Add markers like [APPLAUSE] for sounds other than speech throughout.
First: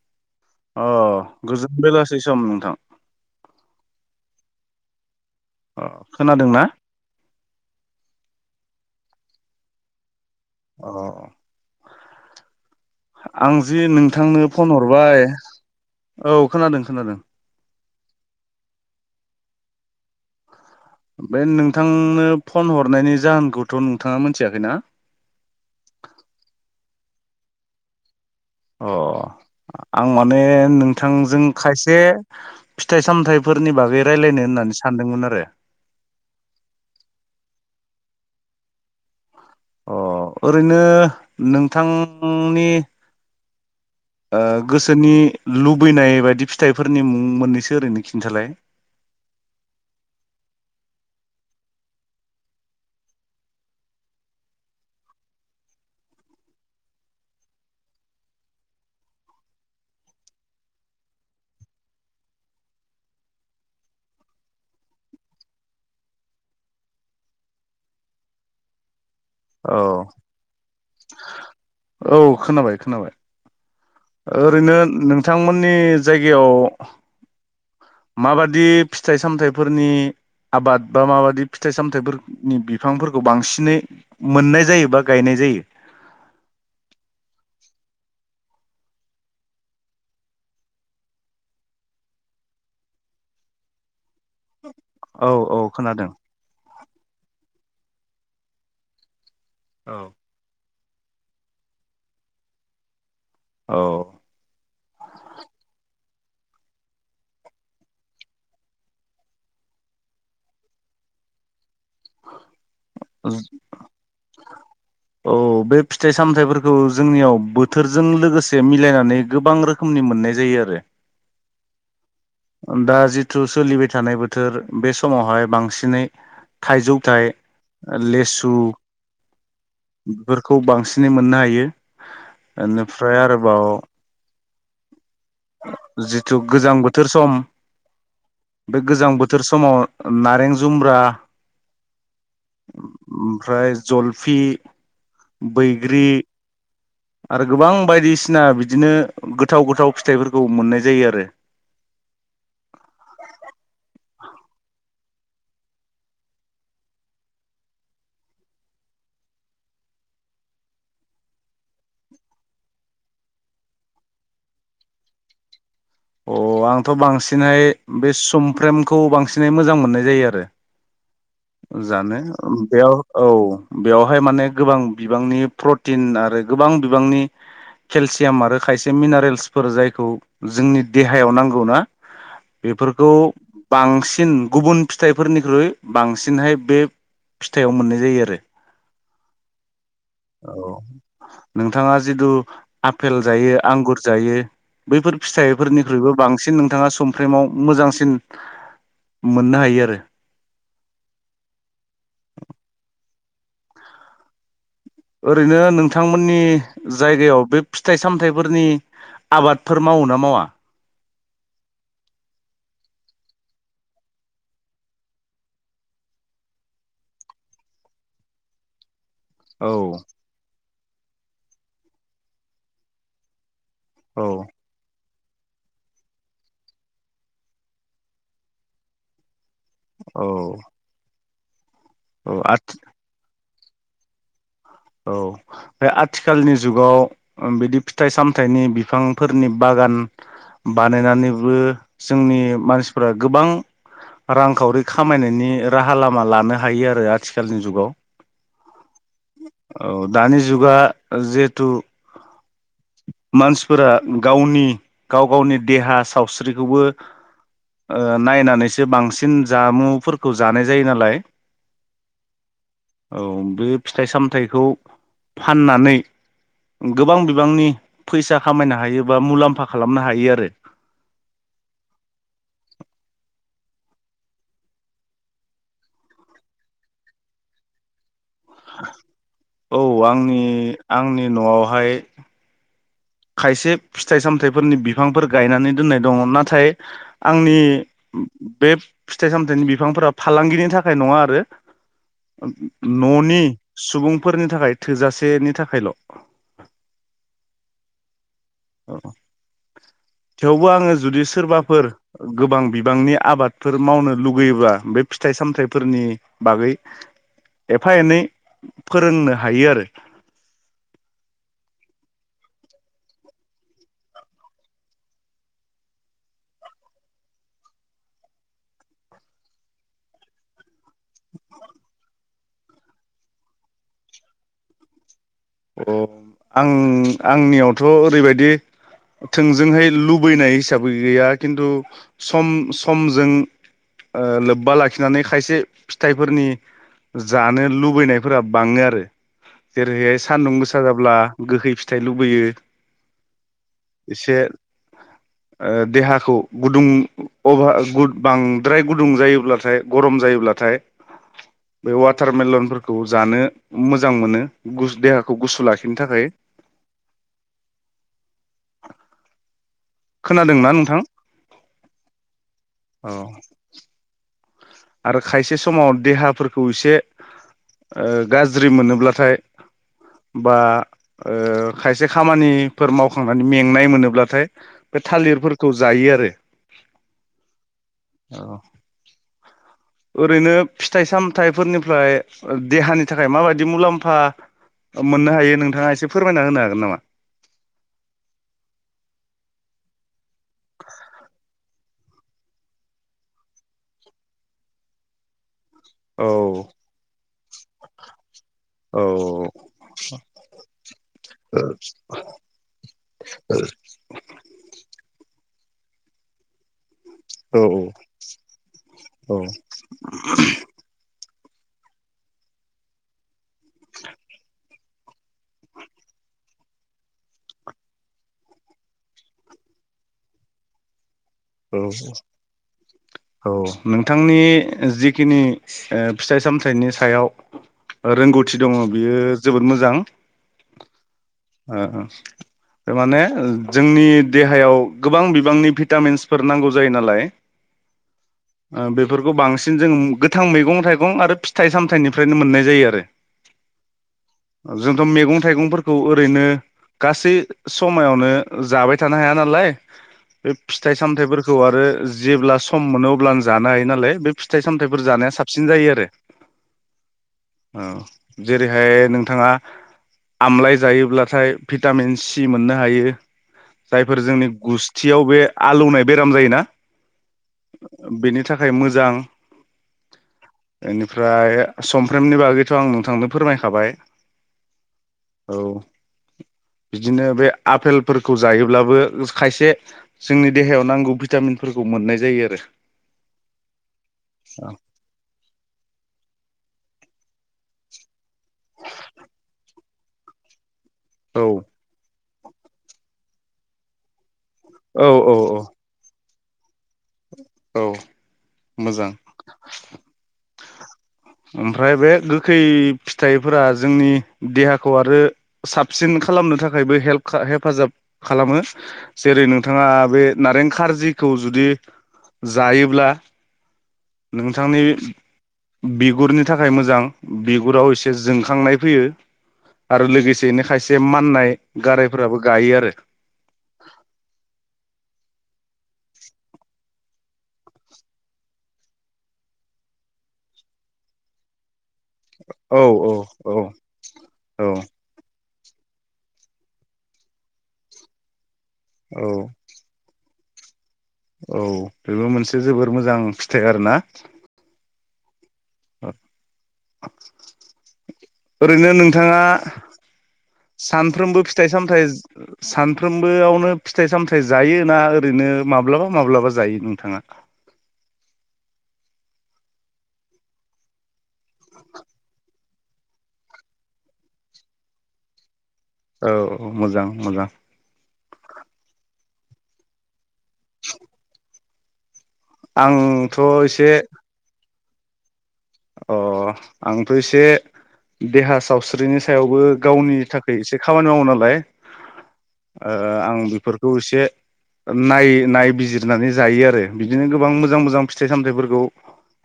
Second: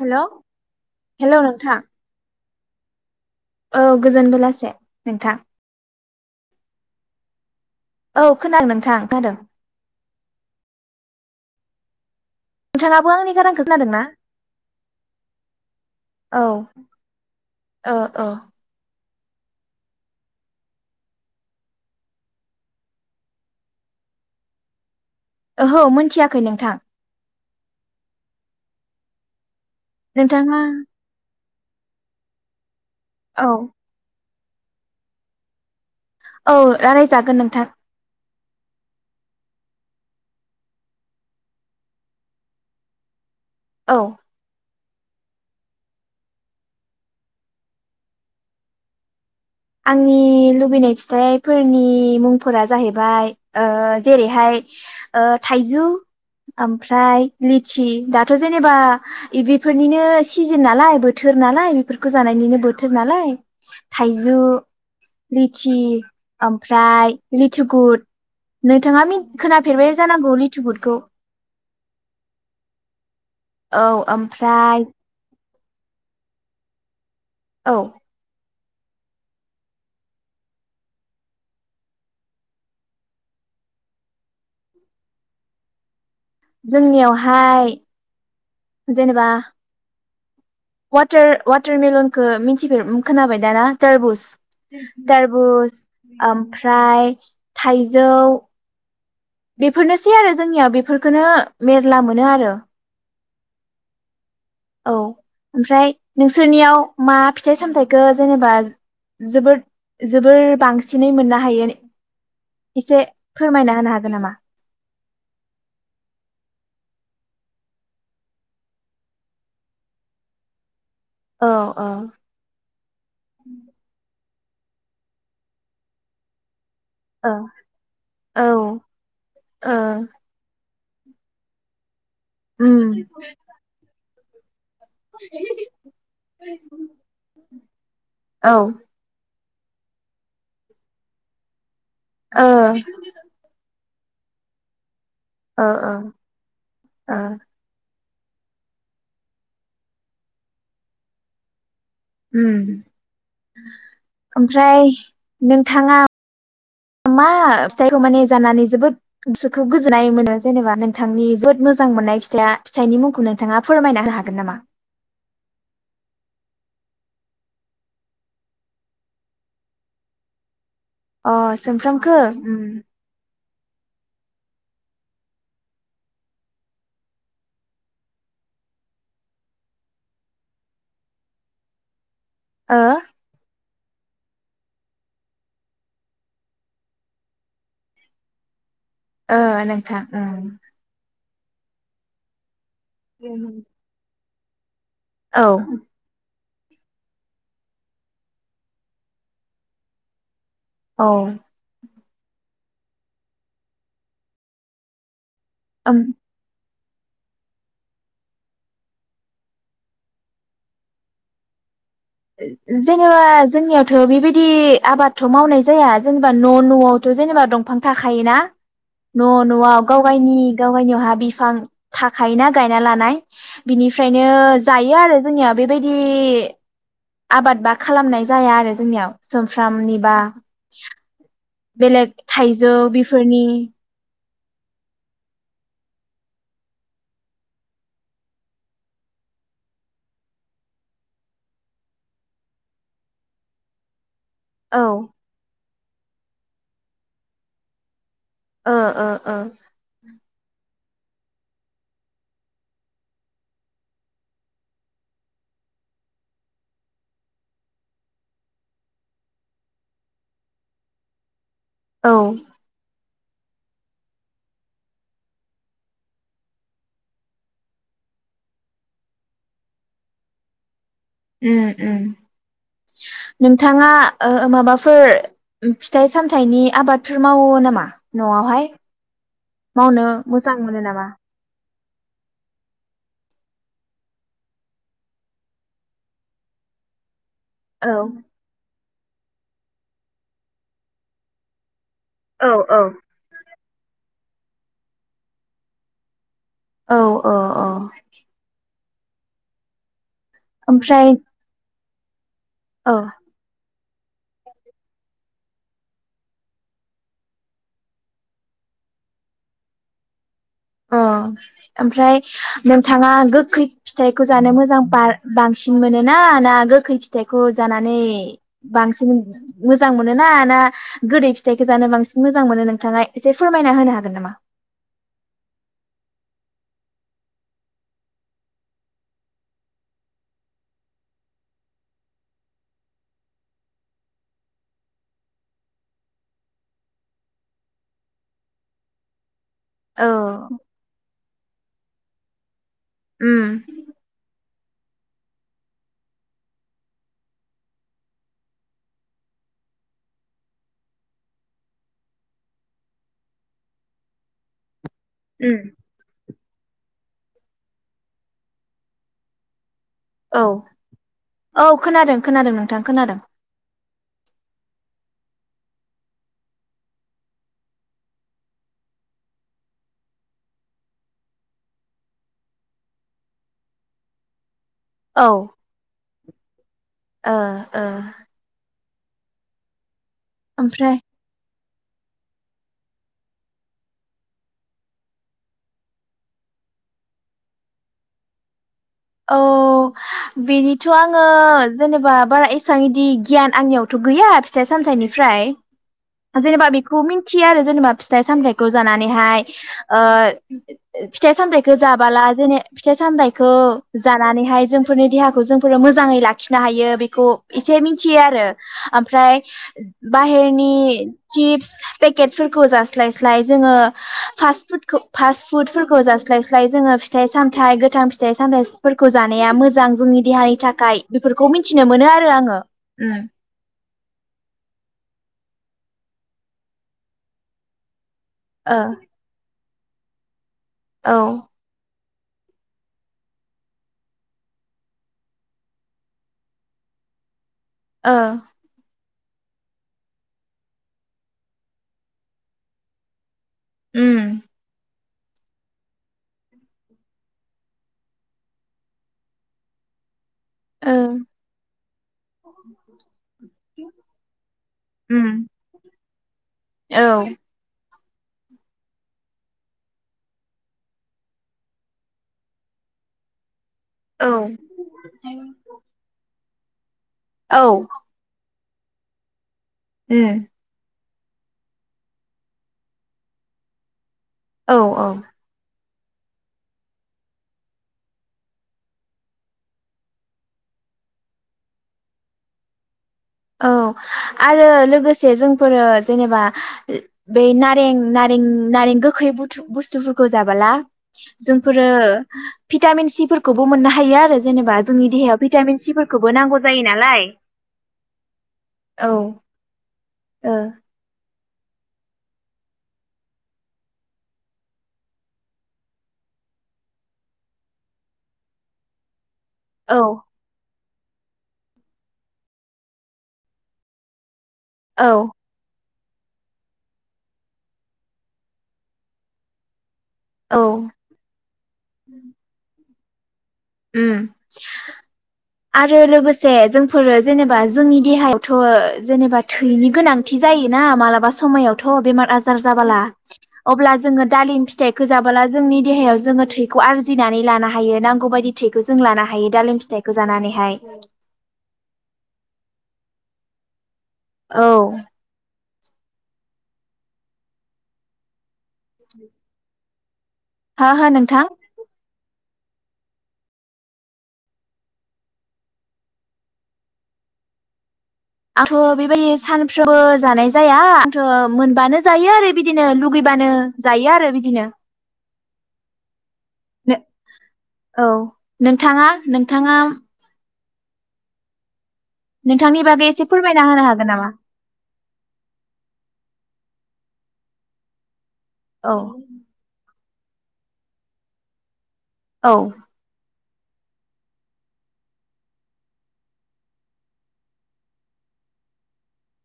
Hello अ hello नोंथां गोजोन बेलासेै सम थ' औ गोजोन बेलासे नोंथां अ खोनादोंना औ खोनादों नोंथां खोनादों अ नोंथाङाबो आंनि आं गारांखौ जि खोनादों ना नोंथांनो फन हरबाय औ खोनादों खोनादों ओ ओ बे नोंथांनो फन हरनायनि जाहोनखौथ' नोंथाङा मोनथियाखैना ओहो मोनथियाखै नोंथां अ आं माने नोंथाङा नोंथांजों खायसे फिथाइ औ सामथायाइफोरनि बागै रायलायनो होननानै सानदोंमोन आरो औ लारायजागोन नोंथां अ ओरैनो नोंथांनि औ ओ गोसोनि लुबैनाय बायदि फिथाइफोरनि मुं मोननैसो ओरैनो खिन्थालाय आंनि लुबैनाय फिथाइफोरनि मुंफोरा जाहैबाय ओ जेरैहाय ओ थाइजौ ओमफ्राय लिथि दाथ' जेनेबा बेफोरनिनो सिजोन नालाय बोथोर नालाय बेफोरखौ जानायनिनो बोथोर नालाय थाइ जु लिथि ओमफ्राय लिथिु गुुर नोंथाङा औ खोनाफेरबाय जानांगौ लिथुगुदखौ औ खोनाबाय खोनाबाय औ ओरैनो ओमफ्राय नोंथांमोन नि जायगायाव औ माबादि फिथाइ-सामथाइफोरनि आबाद बा माबादि फिथाइ-सामथाइफोरनि बिफांफोरखौ बांसिनै मोननाय जायो बा गायनाय जायो। जोंनियावहाय जेनेबा वाटार-वाटारमेलनखौ मिन्थिफेर खोनाबाय दाना तारबुस औ औ तारबुस खोनादों ओमफ्राय थाइजौ बेफोरनोसै औ आरो जोंनियाव बे फोरखोनो मेरला मोनो आरो औ औ ओमफ्राय नोंसोरनियाव मा फिथाइ-सामथायाइखौ जेनेबा जोबोर जोबोर बांसिनै मोननो हायो? एसे फोरमायना होनो हागोन नामा? औ बे फिथाइ-सामथायाइफोरखौ जोंनियाव बोथोरजों लोगोसे मिलायनानै गोबां रोखोमनि मोननाय जायो आरो औ औ दा जिथु सोलिबाय थानाय बो थोर बे समावहाय बांसिनै औ थाइजौथाइ, औ लेसु ओ बेफोरखौ बांसिन नै मोननो हायो। उम ओनोफ्राय आरोबाव जिथु गोजां बोथोर सम औ ओ बे गोजां बो थोर समाव नारें जुम्ब्रा, ओ ओमफ्राय जलफि, ओ ओ बैग्रि आरो गोबां बायदि सिना बिदिनो गोथाव गोथाव फिथाइफोरखौ मोननाय जायो आरो उम ओमफ्राय नोंथाङा मा फिथाइखौ माने जानानै जोबोद गोसोखौ गोजोननाय मोनो जेनेबा नोंथांनि जोबोद मोजां मोननाय फिथाइ फिथाइनि मुंखौ नोंथाङा फोरमायना होनो हागोन नामा? अ आंथ' बांसिनहाय बे सुमफ्रेमखौ बांसिनहाय मोजां मोननाय जायो आरो अ सोमफ्रामखो जानो उम बेयाव औ बेवहाय माने गोबां बिबांनि प्रटिन आरो गोबां बिबांनि केलसियाम आरो खायसे मिनारेल्सफोर जायखौ जोंनि देहायाव नांगौना ओ बेफोरखौ बांसिन गुबुन फिथाइफोरनिख्रुइ बांसिनहै बे फिथाइयाव मोननाय जायो आरो ओ नोंथां ओ नोंथाङा जिथु आफेल जायो आंगुर जायो। बैफोर औ फिथायफोरनिख्रुइबो बां सिन नोंथांङा समफ्रेमाव मोजांसिन मोननो हायो आरो। औ ओरैनो ओम नोंथांमोननि जायगायाव बे फिथाय सामथायफोरनि आबादफोर मावो ना मावा। जेनेबा जोंनियावथ बेबायदि आबादथ मावनाय जाया जेनेबा न' न'आवथ जेनेबा दंफां थाखायोना। न' औ न'आव गाव गायनि गावगायनियावहा बिफां थाखायोना गायना लानाय बिनिफ्रायनो औ जायो आरो। जोंनिया बेबायदि आबाद बा खालामनाय जाया आरो जोंनियाव सम फ्रामनिबा औ बेलेग औ थाइजौ आथि बेफोरनि औ बे आथिखालनि जुगाव बिदि फिथाय सामथायनि बिफांफोरनि बागान बानायनानैबो जोंनि मानसिफोरा गोबां औ रांखावरि खामायनायनि राहा लामा लानो हायो आरो आथिखालनि जुगाव। ओ ओ ओ औ दानि जुगा जिहेथु मानसिफोरा गावनि-गाव-गावनि देहा सावस्रिखौबो नायनानैसो बांसिन जामुफोरखौ जानाय जायो नालाय औ औ बे फिथाय साम थायखौ फाननानै गोबां बिबांनि फैसा खामायनो हायो बा मुलाम्फा खालामनो हायो आरो। उम उम नोंथांङा माबाफोर फिथाइ सामथाइनि आबादफोर मावो नामा। न'आवहाय औ मावनो आंनि मोजां मोनो नामा आंनि न'आव हाय खायसे फिथाय सामथायफोरनि बिफांफोर गायनानै दोननाय दंङ नाथाय आंनि औ बे फिथाय सामथायनि बिफांफोरा फालांगिनि थाखाय नंङा आरो। औ औ न'नि सुबुंफोरनि थाखाय थोजासेनि थाखायल औ औ [UNINTELLIGIBLE] औ थेवबो आंङो ओमफ्राय जुदि सोरबाफोर गोबां औ बिबांनि आबादफोर मावनो लुुबैयोब्ला बे फिथाय सामथायफोरनि बागै एफा एनै फोरोंनो हायो आरो। अ ओमफ्राय नोंथांङा गोखै फिथायखौ जानो मोजां बांसिन मोनोना ना गोखै फिथायखौ जानानै बांसिन मोजां मोनोना ना गोदै फिथायखौ जानो बांसिन मोजां मोनो नोंथांङा एसे फोरमायना होनो हागोन नामा। अ आं आंनियावथ' ओरैबायदि थोंजोंहाय लुबैनाय हिसाबै गैया खिन्थु सम समजों लोब्बा लाखिनानै खायसे फिथाइफोरनि जानो लुबैनायफोरा बाङो आरो औ जेरै सान्दुं गोसा जाब्ला गोखै फिथाइ लुबैयो उम एसे ओ देहाखौ गुदुं अभा गुद बांद्राय गुदुं जायोब्लाथाय गरम जायोब्लाथाय बे वाटारमेलनफोरखौ जानो मोजां मोनो। गुसु दे खौ उम गुसु लाखिनो थाखाय। औ खोनादोंना नोंथां औ खोनादों खोनादों नोंथां औ खोनादों। आरो खायसे समाव देहाफोरखौ एसे ओ गाज्रि मोनोब्लाथाय बा खायसे खामानिफोर मावखांनानै मेंनाय मोनोब्लाथाय बे औ थालिरफोरखौ जायो आरो। ओ ओ। ओरैनो ओमफ्राय फिथाइ सामथाइफोरनि ओमफ्राय देहानि थाखाय माबायदि मुलाम्फा मोननो हायो नोंथाङा एसे फोरमायना होनो हागोन नामा? औ बेनिथ' आङो जेनेबा बारा एसेबां इदि गियान आंनियावथ' गैया फिथाइ सामथाइनिफ्राय औ जेनेबा बेखौ मिथियो आरो जेनेबा फिथाइ सामथायाइखौ जानानैहाय ओ फिथाइ सामथाइखौ जाबाला जेने फिथाइ सामथाइखो जानानैहाय जोंफोरनि देहाखौ जोंफोर मोजाङै लाखिनो हायो। बे खौ औ इसे मिथियो आरो औ ओमफ्राय बाहेरनि चिप्स पेकेटफोरखौ जास्लाय स्लाय जोङो फास्ट फुडखौ फास्ट फुदफोरखौ जास्लायस्लाय जोङो फिथाइ सामथाइ गोथां फिथाइ सामथाय फोरखौ जानाया मोजां जोंनि देहानि थाखाय। बेफोरखौ औ मिथिनो मोनो आरो आङो औ नोंथांनि जिखिनि ओ फिथाइ सामथाइनि सायाव रोंगौथि दङ' बियो जोबोद मोजां। जां। ओ दामाने जोंनि देहायाव गोबां बिबांनि भिटामिन्स फोर नांगौ जायो नालाय ओ। फोरखौ बांसिन जों गोथां मैगं थाइगं आरो फिथाइ सामथाइनिफ्रायनो मोननाय जायो आरो। उम जों दम मैगं थाइगंफोरखौ ओरैनो गासै समायावनो जाबाय थानो हाया नालाय बे ओ औ फिथाइ ओ सामथायाइफोरखौ आरो जेब्ला सम मोनो अब्ला आं जानो हायो नालाय बे फिथाइ सामथायाइफोर उम जानाया साबसिन जायो आरो ओ औ। जेरैहाय नोंथाङा आमलाय जायोब्लाथाय भिटामिन सि मोननो हायो। जायफोर जोंनि उम गुस्थियाव बे बुनाय बेराम जायोना। औ। नि थाखाय मोजां। ए। बेनिफ्राय समफ्रामनि बागैथ' आं नोंथांनो फोरमायखाबाय। औ औ औ। बिदिनो बे आफेलफोरखौ जायोब्लाबो खायसे जोंनि देहायाव नांगौ भिटामिनफोरखौ मोननाय जायो आरो । औ आरो लोगोसे जोंफोरो जेनेबा बेै नारें नारें नारें गोखै बस्थुफोरखौ जाबोला जोंफोरो भिटामिन सिफोरखौबो मोननो हायो आरो। जेनेबा औ जोंनि औ देहायाव औ भिटामिन सिफोरखौ बो नांगौ जायो नालाय। औ मोजां। ओ औ [INAUDIBLE] ओमफ्राय बे गोखै फिथाइफोरा जोंनि देहाखौ आरो साबसिन खालामनो थाखायबो हेल्प हेफाजाब खालामो। जेरै नोंथाङा बे नारें खार जिखौ जुदि जायोब्ला नोंथांनि। औ बिगुरनि थाखाय मोजां बिगुराव एसे जोंखांनाय फैयो। आरो औ लोगोसेनो खायसे माननाय गारायफोराबो गायो आरो। उम। आरो लोगोसे जोंफोरो जेनेबा जोंनि देहायावथ' जेनेबा थैनि गोनांथि जायोना मालाबा समायाव बेमार आजार औ जाबोला औ औ अब्ला जों दालिम औ फिथाय जाबोला जोंनि देहायाव जोङो थैखौ आरजिनानै लानो हायो नांगौ बायदि थैखौ जों लानो हायो औ दालिम फिथाइ जानानैहाय। औ बेबो मोनसे जोबोर मोजां फिथाइ आरोना औ। औ। ओरैनो नोंथाङा हो हो सानफ्रोमबो नोंथां फिथाइ सामथायाइ सानफ्रोमबोआवनो फिथाइ सामथाइ जायो ना ओरैनो माब्लाबा माब्लाबा जायो नोंथाङा? आंथ' बेबायदि सानफ्रोमबो जानाय जाया आंथ' मोनबानो जायो आरो बिदिनो लुगैबानो जायो आरो बिदिनो। औ औ मोजां मोजां। औ नोंथाङा नोंथाङा नोंथांनि बागै एसे आंथ' फोरमायना होनो एसे हागोन नामा? अ आंथ' एसे देहा औ सावस्रिनि सायावबो गावनि थाखै एसे खामानि मावो नालाय औ ओ आं बि फोरखौ इसे नाय नायबिजिरनानै जायो आरो बिदिनो गोबां मोजां मोजां फिथाइ सामथाइफोरखौ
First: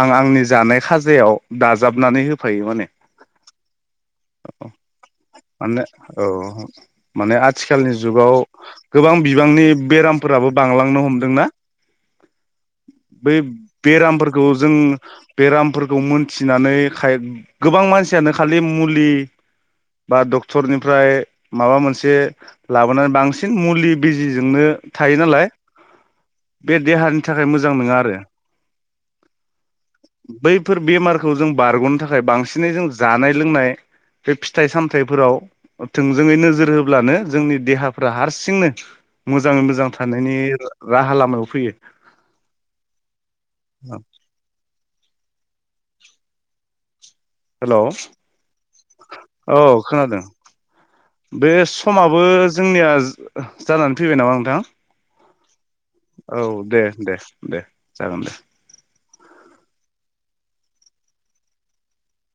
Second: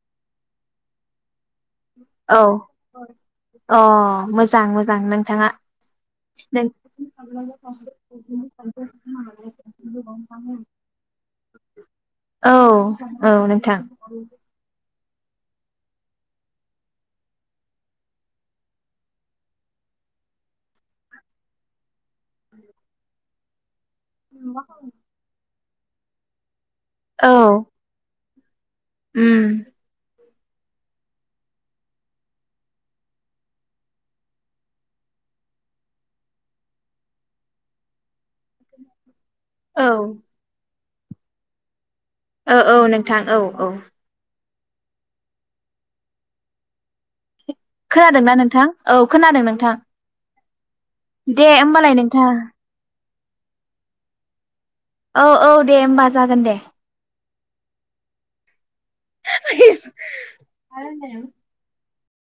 आं आंनि जानाय खाज जायाव दाजाबनानै औ होफायो माने अ मोजां औ मोजां नोंथाङा माने औ नों माने आथिखालनि जुगाव गोबां बिबांनि बेरामफोराबो बांलांनो हमदोंना औ बै औ नोंथां बेरामफोरखौ जों बेेराम फोरखौ मोनथिनानै खाय गोबां मानसियानो खालि मुलि बा डक्टरनिफ्राय माबा मोनसे लाबोनानै बांसिन मुलि बिजिजोंनो थायो नालाय बे देहानि औ थाखाय मोजां नोङा आरो। उम बै फोर बेमारखौ जों बारग'नो थाखाय बांसिनै जों जानाय लोंनाय बे फिथाइ सामथाइफोराव थोंजोङै नोजोर होब्लानो जोंनि देहाफ्रा हारसिंनो मोजाङै औ मोजां थांनायनि रा राहा लामायाव फैयो। औ औ नोंथां औ औ। हेलौ खोनादोंना नोंथां? औ खोनादों औ नोंथां। खोनादों दे बे होमबालाय समाबो नोंथां जोंनिया ओह जानानै फैबाय नामा नोंथां? औ औ दे होमबा औ जागोन दे। दे दे जागोन दे। [UNINTELLIGIBLE]